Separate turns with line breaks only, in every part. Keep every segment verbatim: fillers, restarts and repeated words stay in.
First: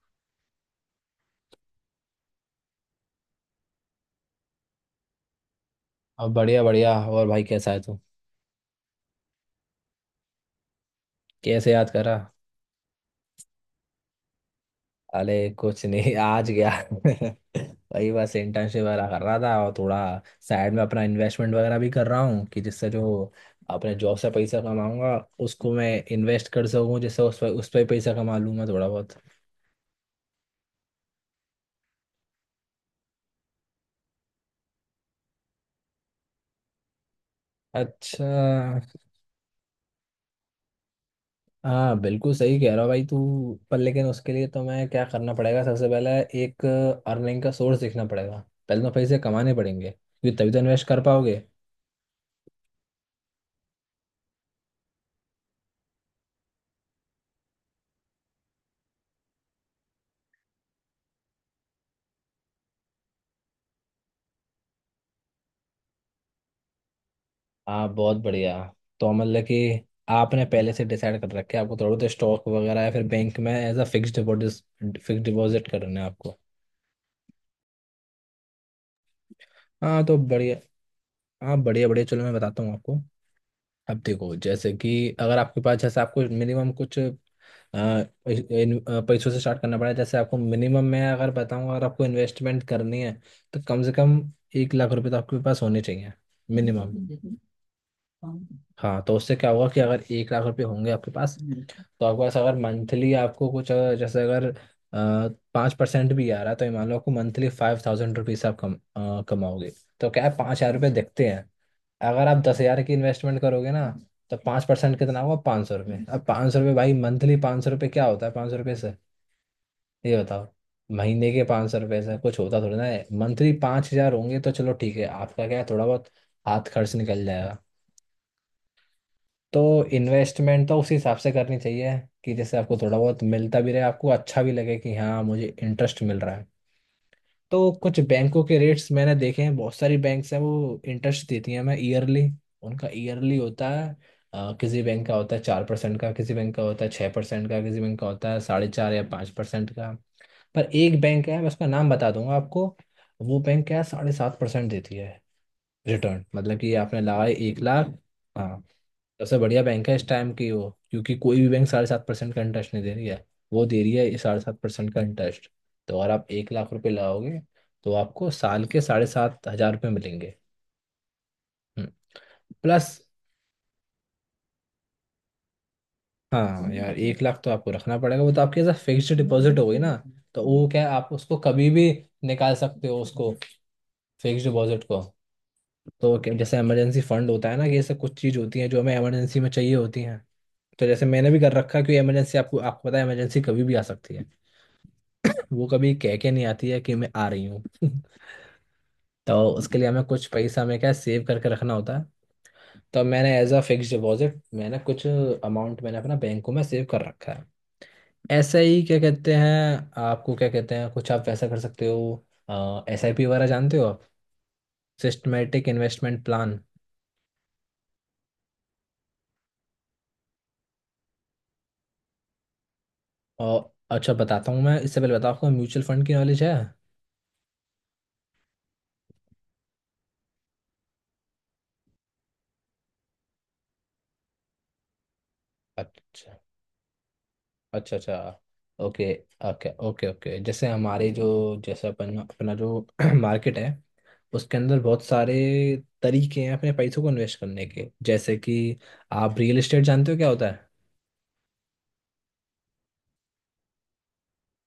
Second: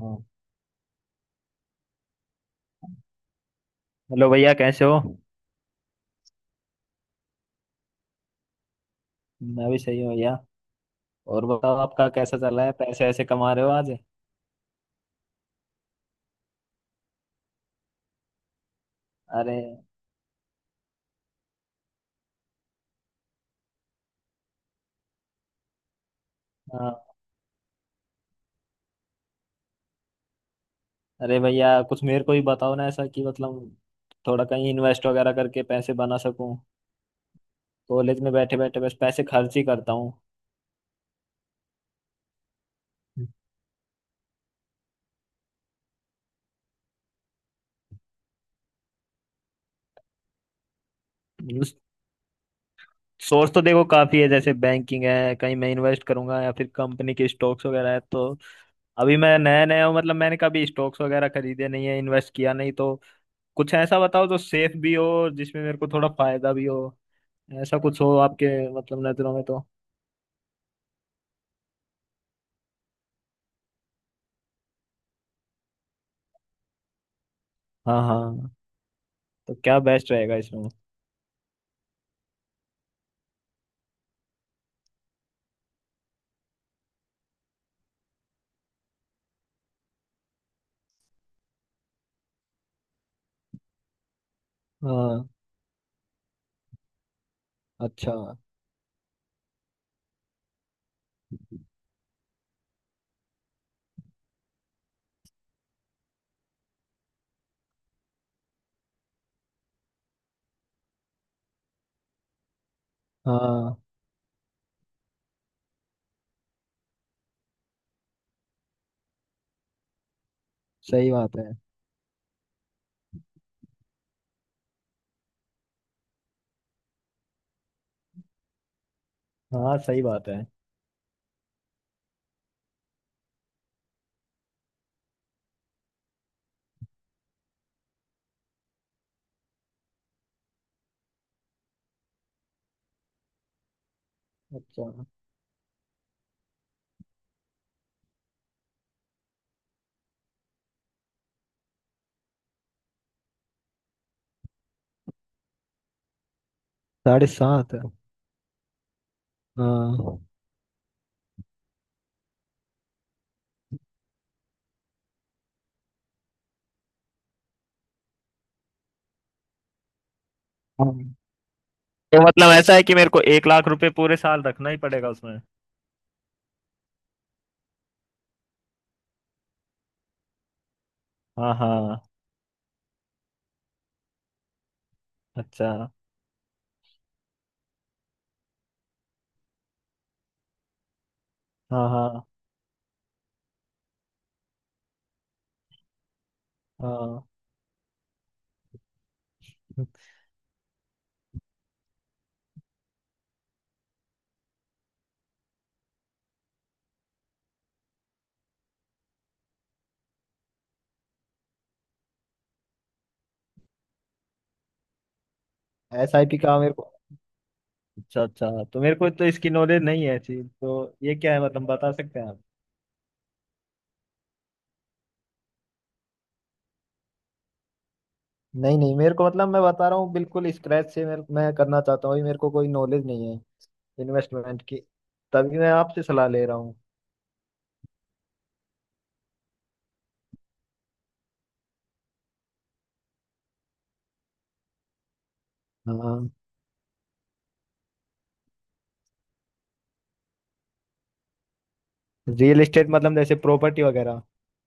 हाँ। हेलो भैया, कैसे हो?
अब बढ़िया बढ़िया और भाई कैसा है तू।
मैं भी सही हूँ भैया। और
कैसे
बताओ,
याद
आपका
करा?
कैसा चल रहा है? पैसे ऐसे कमा रहे हो आज?
अरे कुछ नहीं, आज गया वही बस इंटर्नशिप वगैरह कर रहा था,
अरे।
और थोड़ा साइड में अपना इन्वेस्टमेंट वगैरह भी कर रहा हूँ कि जिससे जो अपने जॉब से पैसा कमाऊंगा उसको मैं इन्वेस्ट कर सकूँ,
हाँ।
जिससे उस पर उस पर ही पैसा कमा लूँ मैं थोड़ा बहुत।
अरे भैया, कुछ मेरे को ही बताओ ना, ऐसा कि मतलब थोड़ा कहीं इन्वेस्ट वगैरह करके पैसे बना सकूं। कॉलेज
अच्छा।
में बैठे बैठे बस पैसे खर्च ही करता हूँ।
हाँ, बिल्कुल सही कह रहा भाई तू। पर लेकिन उसके लिए तो मैं क्या करना पड़ेगा सबसे पहले, एक अर्निंग का सोर्स देखना पड़ेगा। पहले तो पैसे कमाने पड़ेंगे क्योंकि तभी तो इन्वेस्ट कर पाओगे।
मतलब सोर्स तो देखो काफी है, जैसे बैंकिंग है, कहीं मैं इन्वेस्ट करूंगा या फिर कंपनी के स्टॉक्स वगैरह है, तो अभी मैं नया नया हूँ। मतलब मैंने कभी स्टॉक्स वगैरह खरीदे नहीं है, इन्वेस्ट किया नहीं, तो कुछ ऐसा बताओ जो सेफ भी हो और जिसमें मेरे को थोड़ा फायदा भी हो। ऐसा
आप
कुछ हो
बहुत
आपके
बढ़िया।
मतलब
तो
नजरों में
मतलब कि
तो।
आपने पहले से डिसाइड कर रखे, आपको थोड़ा तो स्टॉक वगैरह या फिर बैंक में as a fix deposit fix deposit करना है आपको।
हाँ हाँ। तो क्या
हाँ
बेस्ट
तो
रहेगा
बढ़िया।
इसमें?
हाँ, बढ़िया बढ़िया, चलो मैं बताता हूँ आपको। अब देखो जैसे कि अगर आपके पास, जैसे आपको मिनिमम कुछ आ, इस- इन- आ, पैसों से स्टार्ट करना पड़ा, जैसे आपको मिनिमम मैं अगर बताऊं, अगर आपको इन्वेस्टमेंट करनी है तो कम से कम एक लाख रुपए तो
हाँ।
आपके पास होने चाहिए मिनिमम।
अच्छा।
हाँ, तो उससे क्या होगा कि अगर एक लाख रुपए होंगे आपके पास, तो आपके पास अगर मंथली आपको कुछ, अगर जैसे अगर पाँच परसेंट भी आ रहा है तो ये मान लो, आपको मंथली फाइव थाउजेंड रुपीज आप कम अ, कमाओगे। तो क्या है, पाँच हजार रुपये दिखते हैं। अगर आप दस हजार की इन्वेस्टमेंट करोगे
हाँ
ना, तो पाँच परसेंट कितना होगा? पाँच सौ रुपये। अब पाँच सौ रुपये, भाई मंथली पाँच सौ रुपये क्या होता है? पाँच सौ रुपये से ये बताओ,
सही
महीने
बात
के
है।
पाँच सौ रुपये से कुछ होता थोड़ी ना है। मंथली पाँच हजार होंगे तो चलो ठीक है, आपका क्या है, थोड़ा बहुत हाथ खर्च निकल जाएगा। तो
हाँ सही बात है।
इन्वेस्टमेंट तो उस हिसाब से करनी चाहिए कि जैसे आपको थोड़ा बहुत मिलता भी रहे, आपको अच्छा भी लगे कि हाँ मुझे इंटरेस्ट मिल रहा है। तो कुछ बैंकों के रेट्स मैंने देखे हैं, बहुत सारी बैंक्स हैं वो इंटरेस्ट देती हैं हमें ईयरली। उनका ईयरली होता है। अ, किसी
अच्छा।
बैंक का होता है चार परसेंट का, किसी बैंक का होता है छः परसेंट का, किसी बैंक का होता है साढ़े चार या पाँच परसेंट का। पर एक बैंक है, मैं उसका नाम बता दूंगा आपको। वो बैंक क्या है, साढ़े सात परसेंट देती है रिटर्न। मतलब कि आपने
साढ़े
लगाए एक
सात
लाख हाँ। सबसे बढ़िया बैंक है इस
हाँ।
टाइम की वो, क्योंकि कोई भी बैंक साढ़े सात परसेंट का इंटरेस्ट नहीं दे रही है। वो दे रही है साढ़े सात परसेंट का इंटरेस्ट। तो अगर आप एक लाख रुपए लगाओगे तो आपको साल के साढ़े सात हजार रुपये मिलेंगे।
हाँ।
हम्म,
तो मतलब ऐसा है कि
प्लस।
मेरे को एक लाख रुपए पूरे साल रखना ही पड़ेगा उसमें?
हाँ यार, एक लाख तो आपको रखना पड़ेगा, वो तो आपकी ऐसा फिक्स्ड डिपॉजिट हो गई ना। तो वो क्या है, आप उसको
हाँ
कभी भी
हाँ।
निकाल सकते हो उसको, फिक्स्ड डिपॉजिट को।
अच्छा।
तो क्या- जैसे इमरजेंसी फंड होता है ना, कि ऐसे कुछ चीज़ होती हैं जो हमें इमरजेंसी में चाहिए होती हैं। तो जैसे मैंने भी कर रखा है
हाँ
कि
हाँ।
इमरजेंसी, आपको आपको पता है इमरजेंसी कभी भी आ सकती है, वो कभी कह के नहीं आती है कि मैं
हाँ।
आ रही हूँ तो उसके लिए हमें कुछ पैसा हमें क्या सेव करके रखना होता है। तो मैंने एज अ फिक्स डिपॉजिट मैंने कुछ अमाउंट मैंने अपना बैंकों में सेव कर रखा है। ऐसा ही क्या कहते हैं, आपको क्या कहते हैं, कुछ आप वैसा कर सकते हो एस आई पी वगैरह, जानते हो आप? Systematic
S
investment
I P का
प्लान।
मेरे को। अच्छा अच्छा, तो मेरे को तो इसकी नॉलेज नहीं है ऐसी। तो ये क्या है मतलब, बता सकते हैं आप?
और अच्छा बताता हूँ, मैं इससे पहले बताओ आपको म्यूचुअल फंड की नॉलेज है?
नहीं नहीं, मेरे को मतलब मैं बता रहा हूँ बिल्कुल स्क्रैच से, मेरे, मैं करना चाहता हूँ। अभी मेरे को कोई नॉलेज नहीं है इन्वेस्टमेंट की, तभी मैं आपसे सलाह
अच्छा
ले रहा हूँ।
अच्छा अच्छा। Okay okay okay okay. जैसे हमारे जो जैसे अपन अपना जो मार्केट है, उसके अंदर बहुत सारे
हाँ।
तरीके हैं अपने पैसों को इन्वेस्ट करने के, जैसे कि आप रियल एस्टेट जानते हो क्या होता है?
रियल एस्टेट मतलब जैसे प्रॉपर्टी वगैरह।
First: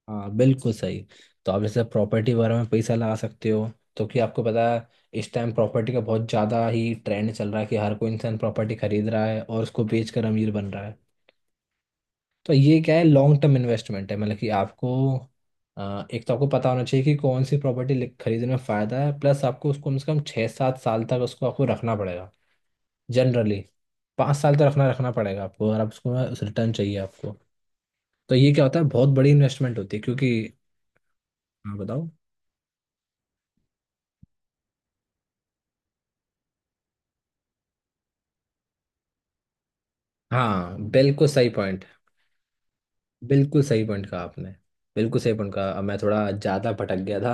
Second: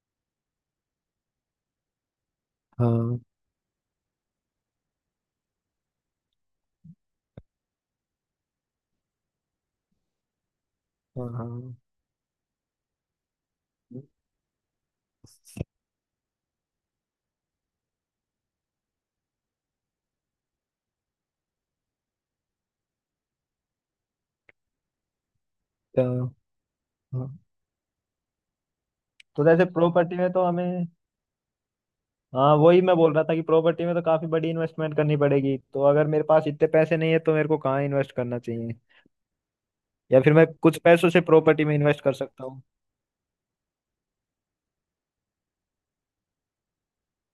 हाँ बिल्कुल सही। तो आप जैसे प्रॉपर्टी वगैरह में पैसा लगा
हाँ
सकते हो। तो कि आपको पता है इस टाइम प्रॉपर्टी का बहुत ज़्यादा ही ट्रेंड चल रहा है कि हर कोई इंसान प्रॉपर्टी खरीद रहा है और उसको बेच कर अमीर बन रहा है।
हाँ। हाँ
तो ये क्या है, लॉन्ग टर्म इन्वेस्टमेंट है। मतलब कि आपको अ, एक तो आपको पता होना चाहिए कि कौन सी प्रॉपर्टी खरीदने में फ़ायदा है, प्लस आपको उसको कम से कम छः सात साल तक उसको आपको रखना पड़ेगा। जनरली पाँच साल तक रखना रखना पड़ेगा आपको, अगर आप
तो।
उसको रिटर्न चाहिए
हाँ।
आपको। तो ये क्या होता है, बहुत बड़ी
तो जैसे
इन्वेस्टमेंट होती है
प्रॉपर्टी में
क्योंकि।
तो हमें।
हाँ बताओ।
हाँ, वही मैं बोल रहा था कि प्रॉपर्टी में तो काफी बड़ी इन्वेस्टमेंट करनी पड़ेगी, तो अगर मेरे पास इतने पैसे नहीं है तो मेरे को कहाँ इन्वेस्ट करना चाहिए, या फिर मैं
हाँ
कुछ पैसों से
बिल्कुल सही
प्रॉपर्टी में
पॉइंट,
इन्वेस्ट कर सकता हूँ?
बिल्कुल सही पॉइंट कहा आपने। बिल्कुल सही पॉइंट कहा, अब मैं थोड़ा ज़्यादा भटक गया था।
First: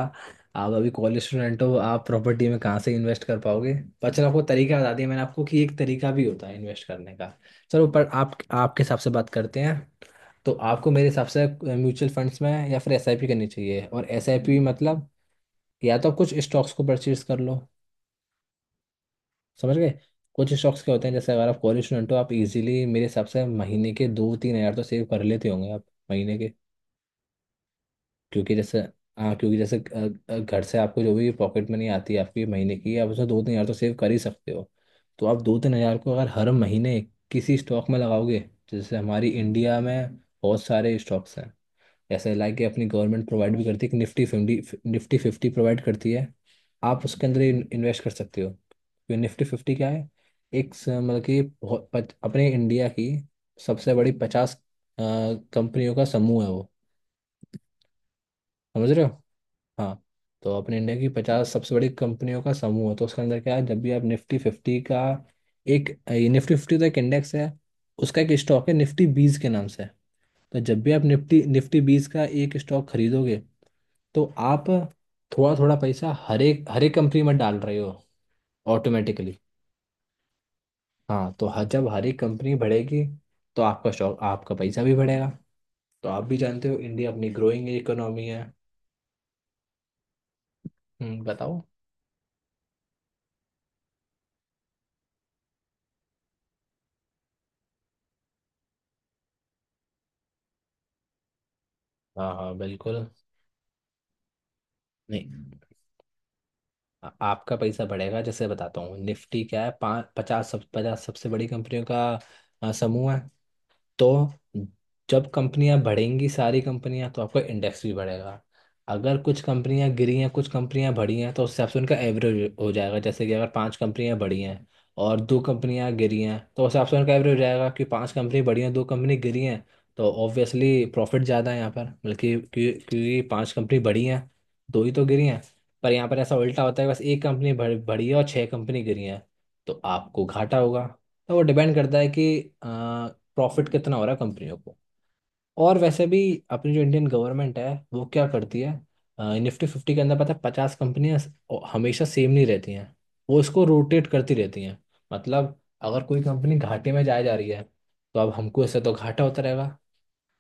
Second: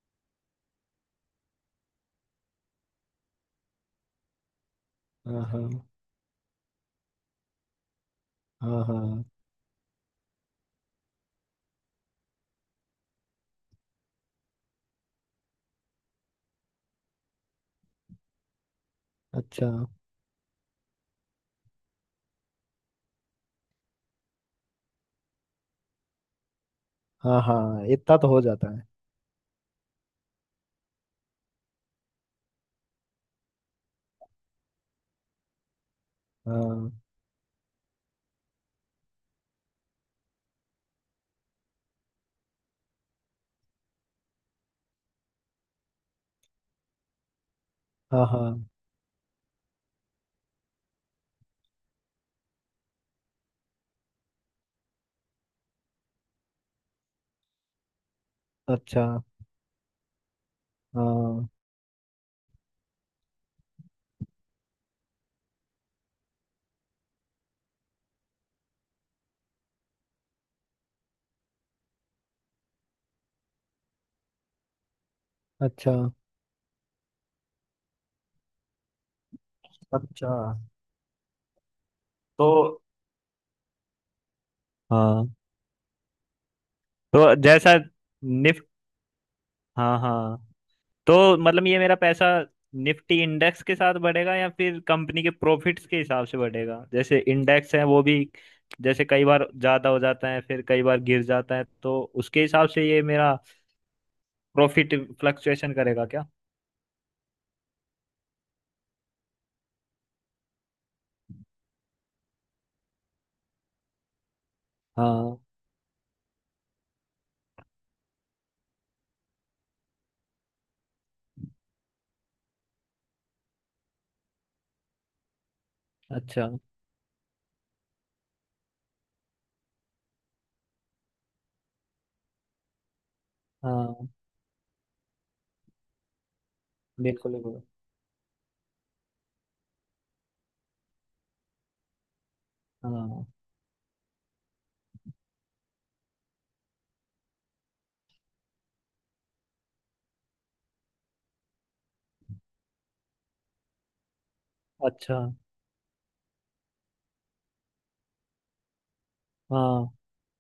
आप अभी कॉलेज स्टूडेंट हो, आप प्रॉपर्टी में कहाँ से इन्वेस्ट कर पाओगे। पर चलो, आपको तरीका बता दिया मैंने
हाँ
आपको कि
हाँ।
एक तरीका भी होता है इन्वेस्ट करने का। चलो, पर आप आपके
हाँ
हिसाब से
हाँ।
बात करते हैं। तो आपको मेरे हिसाब से म्यूचुअल फंड्स में या फिर एसआईपी करनी चाहिए, और एसआईपी मतलब, या तो आप कुछ स्टॉक्स को परचेज कर लो।
अच्छा।
समझ गए? कुछ स्टॉक्स क्या होते हैं, जैसे अगर आप कॉलेज स्टूडेंट हो, आप इजीली मेरे हिसाब से महीने के दो तीन हज़ार तो सेव कर लेते होंगे आप, महीने के।
हाँ हाँ, इतना तो हो
क्योंकि
जाता
जैसे,
है।
हाँ क्योंकि जैसे अ, अ, घर से आपको जो भी पॉकेट मनी आती है आपकी महीने की, आप उसमें दो तीन हज़ार तो सेव कर ही सकते हो। तो आप दो तीन हज़ार को अगर हर
हाँ।
महीने किसी स्टॉक में लगाओगे, जैसे हमारी इंडिया में बहुत सारे स्टॉक्स हैं, जैसे लाइक कि अपनी गवर्नमेंट प्रोवाइड भी करती है कि Nifty fifty, Nifty fifty provide करती है। आप उसके अंदर इन्वेस्ट कर
हाँ।
सकते
हाँ।
हो, क्योंकि निफ्टी फिफ्टी क्या है, एक स- मतलब कि बहुत पच- अपने इंडिया की सबसे बड़ी पचास कंपनियों का समूह है वो। समझ रहे
अच्छा।
हो? हाँ। तो अपने इंडिया की
हाँ।
पचास सबसे बड़ी कंपनियों का समूह है। तो उसके अंदर क्या है, जब भी आप निफ्टी फिफ्टी का एक, निफ्टी फिफ्टी तो एक इंडेक्स है, उसका एक स्टॉक है निफ्टी बीस के नाम से। तो जब भी आप निफ्टी निफ्टी बीस का एक स्टॉक खरीदोगे, तो आप थोड़ा थोड़ा
अच्छा
पैसा हर एक हर एक कंपनी में डाल रहे हो ऑटोमेटिकली।
अच्छा।
हाँ, तो हर जब हर एक
तो
कंपनी बढ़ेगी तो आपका स्टॉक, आपका पैसा भी बढ़ेगा।
हाँ।
तो आप भी जानते हो इंडिया अपनी
तो
ग्रोइंग
जैसा
इकोनॉमी है।
निफ्ट हाँ हाँ।
हम्म,
तो
बताओ।
मतलब ये मेरा पैसा निफ्टी इंडेक्स के साथ बढ़ेगा या फिर कंपनी के प्रॉफिट्स के हिसाब से बढ़ेगा? जैसे इंडेक्स है वो भी, जैसे कई बार ज्यादा हो जाता है फिर कई बार गिर जाता है, तो
हाँ
उसके
हाँ
हिसाब से ये
बिल्कुल,
मेरा प्रॉफिट
नहीं
फ्लक्चुएशन करेगा क्या?
आ- आपका पैसा बढ़ेगा। जैसे बताता हूँ, निफ्टी क्या है, पाँच पचास सब पचास सबसे बड़ी कंपनियों का आ, समूह है। तो जब
हाँ।
कंपनियां बढ़ेंगी सारी कंपनियां, तो आपका इंडेक्स भी बढ़ेगा। अगर कुछ कंपनियां गिरी हैं कुछ कंपनियां बढ़ी हैं, तो उस हिसाब से उनका एवरेज हो जाएगा, जैसे कि अगर पांच कंपनियां बढ़ी हैं और दो कंपनियां गिरी हैं,
अच्छा।
तो उस हिसाब से उनका एवरेज हो जाएगा कि पांच कंपनी बढ़ी हैं, दो कंपनी गिरी हैं, तो ऑब्वियसली प्रॉफिट ज़्यादा है यहाँ पर। बल्कि क्यों- क्योंकि पांच कंपनी बढ़ी
हाँ
हैं, दो ही तो गिरी हैं। पर यहाँ पर ऐसा उल्टा होता है कि बस एक
बिल्कुल
कंपनी
बिल्कुल।
बढ़ बढ़ी है और छह कंपनी गिरी हैं, तो आपको घाटा होगा। तो वो डिपेंड करता है कि
हाँ।
प्रॉफिट कितना हो रहा है कंपनियों को। और वैसे भी, अपनी जो इंडियन गवर्नमेंट है वो क्या करती है, निफ्टी फिफ्टी के अंदर पता है, पचास कंपनियां हमेशा सेम नहीं रहती हैं, वो इसको रोटेट करती रहती हैं।
अच्छा।
मतलब अगर कोई कंपनी घाटे में जाए जा रही है तो अब हमको इससे तो घाटा होता रहेगा।
हाँ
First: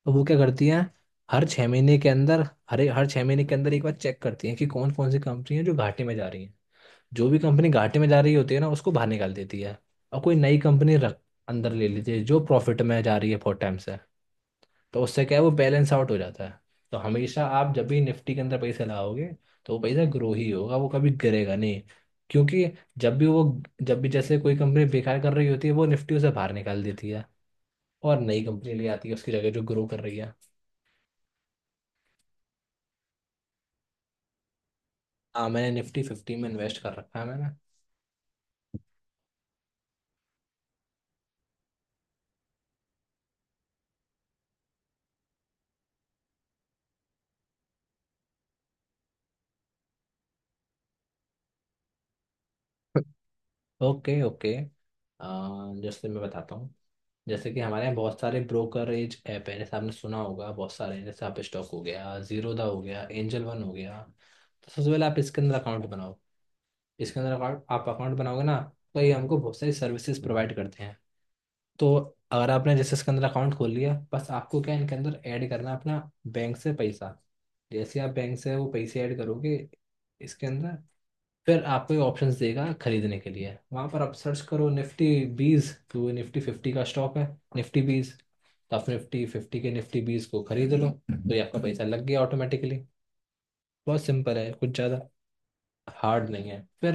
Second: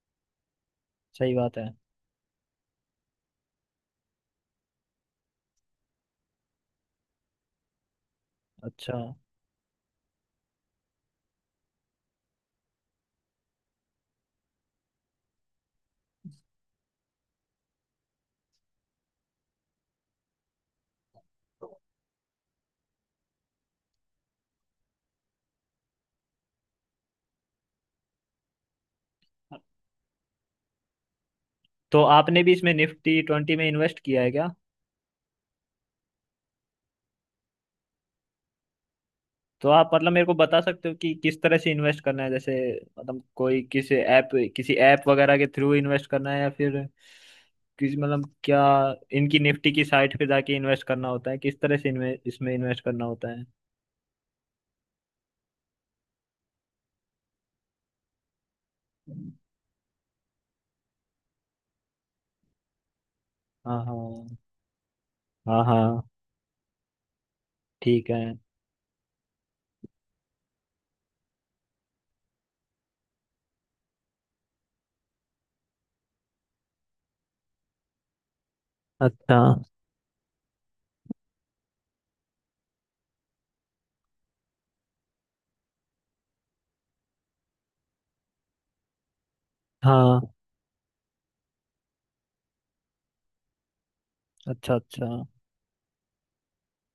तो वो क्या करती हैं,
सही
हर
बात है।
छः महीने के अंदर, हर हर छः महीने के अंदर एक बार चेक करती हैं कि कौन कौन सी कंपनी है जो घाटे में जा रही हैं। जो भी कंपनी घाटे में जा रही होती है ना उसको
अच्छा।
बाहर निकाल देती है, और कोई नई कंपनी रख, अंदर ले लीजिए जो प्रॉफिट में जा रही है फोर टाइम। तो उससे क्या है, वो बैलेंस आउट हो जाता है। तो हमेशा आप जब भी निफ्टी के अंदर पैसे लगाओगे, तो वो पैसा ग्रो ही होगा, वो कभी गिरेगा नहीं। क्योंकि जब भी वो, जब भी जैसे कोई कंपनी बेकार कर रही होती है वो निफ्टी उसे बाहर निकाल देती है, और नई कंपनी ले आती है उसकी जगह जो ग्रो कर रही है।
तो आपने भी इसमें निफ्टी ट्वेंटी में इन्वेस्ट किया है क्या?
हाँ, मैंने निफ्टी फिफ्टी में इन्वेस्ट कर रखा है मैंने।
तो आप मतलब मेरे को बता सकते हो कि किस तरह से इन्वेस्ट करना है, जैसे मतलब कोई किसी ऐप, किसी ऐप वगैरह के थ्रू इन्वेस्ट करना है, या फिर किसी मतलब क्या, इनकी निफ्टी की साइट पे जाके इन्वेस्ट करना होता है? किस तरह से इनमें इसमें इन्वेस्ट करना होता है?
ओके ओके, अ, जैसे मैं बताता हूँ। जैसे कि हमारे यहाँ बहुत सारे ब्रोकरेज ऐप है, जैसे आपने सुना होगा बहुत सारे हैं, जैसे आप स्टॉक हो गया, जीरोधा हो गया, एंजल वन हो
हाँ
गया।
हाँ।
तो सबसे पहले आप इसके अंदर
हाँ
अकाउंट
हाँ।
बनाओ। इसके अंदर अकाउंट, आप
ठीक
अकाउंट
है।
बनाओगे ना, तो ये हमको बहुत सारी सर्विसेज प्रोवाइड करते हैं। तो अगर आपने जैसे इसके अंदर अकाउंट खोल लिया, बस आपको क्या है, इनके अंदर ऐड करना है अपना बैंक से पैसा। जैसे आप बैंक से वो पैसे ऐड
अच्छा।
करोगे इसके अंदर, फिर आपको ये ऑप्शंस देगा खरीदने के लिए। वहाँ पर आप सर्च करो निफ्टी बीस, तो वो निफ्टी फिफ्टी का स्टॉक है निफ्टी बीस। तो आप निफ्टी फिफ्टी के निफ्टी
हाँ।
बीस को खरीद लो, तो ये आपका पैसा लग गया ऑटोमेटिकली। बहुत सिंपल है, कुछ
अच्छा
ज़्यादा
अच्छा।
हार्ड नहीं है। फिर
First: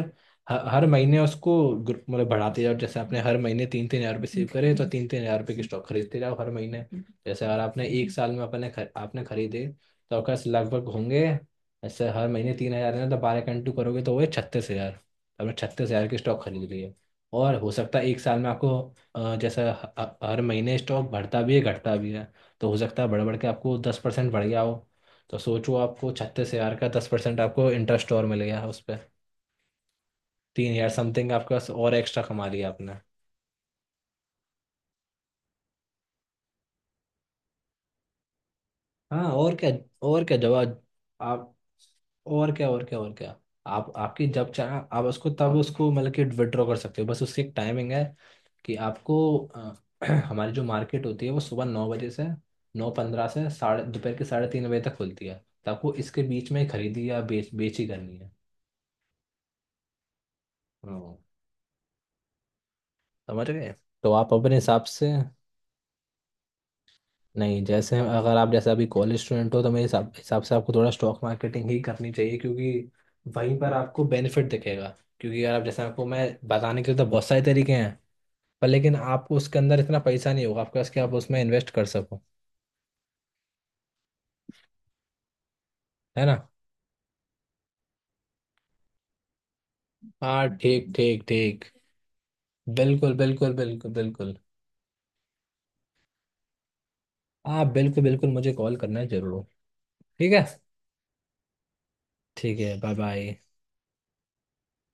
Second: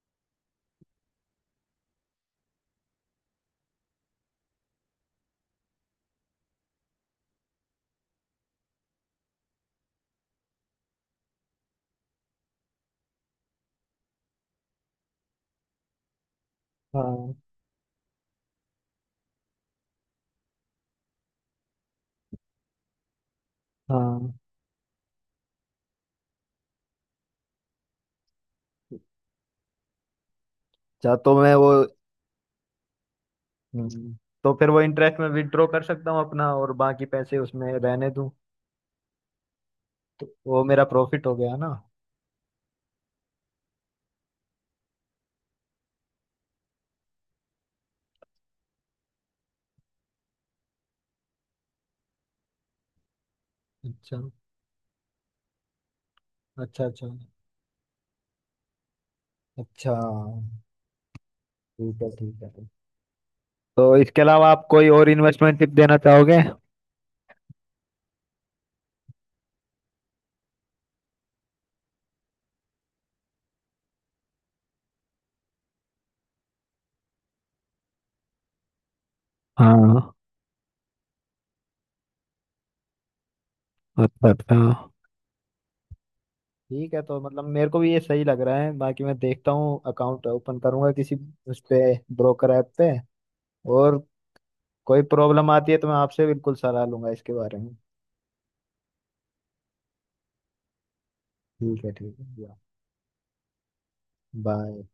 ह- हर महीने उसको ग्रुप मतलब बढ़ाते जाओ, जैसे आपने हर महीने तीन तीन हजार रुपये सेव करे तो तीन तीन हजार रुपये के स्टॉक खरीदते जाओ हर महीने। जैसे अगर आपने एक साल में अपने खर, आपने खरीदे, तो आपके पास लगभग होंगे, ऐसे हर महीने तीन हजार है तो बारह कंटू करोगे तो वो छत्तीस हजार। आपने छत्तीस हजार के स्टॉक खरीद लिए।
हाँ
और हो सकता है एक साल में आपको अ, जैसा ह- ह- हर महीने स्टॉक बढ़ता भी है घटता भी है। तो हो सकता है बढ़ बढ़ के आपको दस परसेंट
हाँ।
बढ़ गया हो। तो सोचो, आपको छत्तीस हजार का दस परसेंट आपको इंटरेस्ट और मिल गया उस पर। तीन यार
अच्छा
समथिंग
तो
आपके
मैं
पास
वो
और एक्स्ट्रा कमा लिया आपने।
हम्म, तो फिर वो इंटरेस्ट में विड्रॉ कर सकता हूँ अपना और बाकी पैसे उसमें रहने दूँ?
हाँ और क्या, और
तो
क्या
वो
जवाब
मेरा प्रॉफिट हो
आप
गया ना?
आप- और क्या और क्या और क्या। आप, आपकी जब चाहे आप उसको तब उसको मतलब कि विड्रॉ कर सकते हो, बस उसकी एक टाइमिंग है कि आपको अ, हमारी जो मार्केट होती है वो सुबह नौ बजे से, नौ पंद्रह से साढ़े दोपहर
अच्छा
के साढ़े तीन बजे तक खुलती है। तो आपको इसके बीच में
अच्छा। अच्छा
खरीदी या बेच बेची करनी है।
अच्छा।
हाँ,
ठीक है ठीक है।
समझ गए।
तो
तो
इसके
आप
अलावा
अपने
आप
हिसाब
कोई
से,
और इन्वेस्टमेंट टिप देना चाहोगे?
नहीं जैसे अगर आप जैसे अभी कॉलेज स्टूडेंट हो तो मेरे हिसाब हिसाब से आपको थोड़ा स्टॉक मार्केटिंग ही करनी चाहिए, क्योंकि वहीं पर आपको बेनिफिट दिखेगा। क्योंकि अगर आप जैसे आपको मैं बताने के लिए तो बहुत सारे तरीके हैं, पर लेकिन आपको उसके अंदर इतना
हाँ।
पैसा नहीं होगा आपके पास कि आप उसमें इन्वेस्ट कर सको।
अच्छा अच्छा।
है ना।
ठीक है। तो मतलब मेरे को भी ये सही लग रहा है, बाकी मैं देखता हूँ, अकाउंट
हाँ
ओपन करूंगा
ठीक
किसी
ठीक
उस
ठीक।
पे ब्रोकर ऐप पे,
बिल्कुल बिल्कुल बिल्कुल
और
बिल्कुल।
कोई प्रॉब्लम आती है तो मैं आपसे बिल्कुल सलाह लूंगा इसके बारे
आप
में।
बिल्कुल बिल्कुल मुझे कॉल करना जरूर, ठीक है।
ठीक है ठीक है।
ठीक है, बाय बाय।
बाय।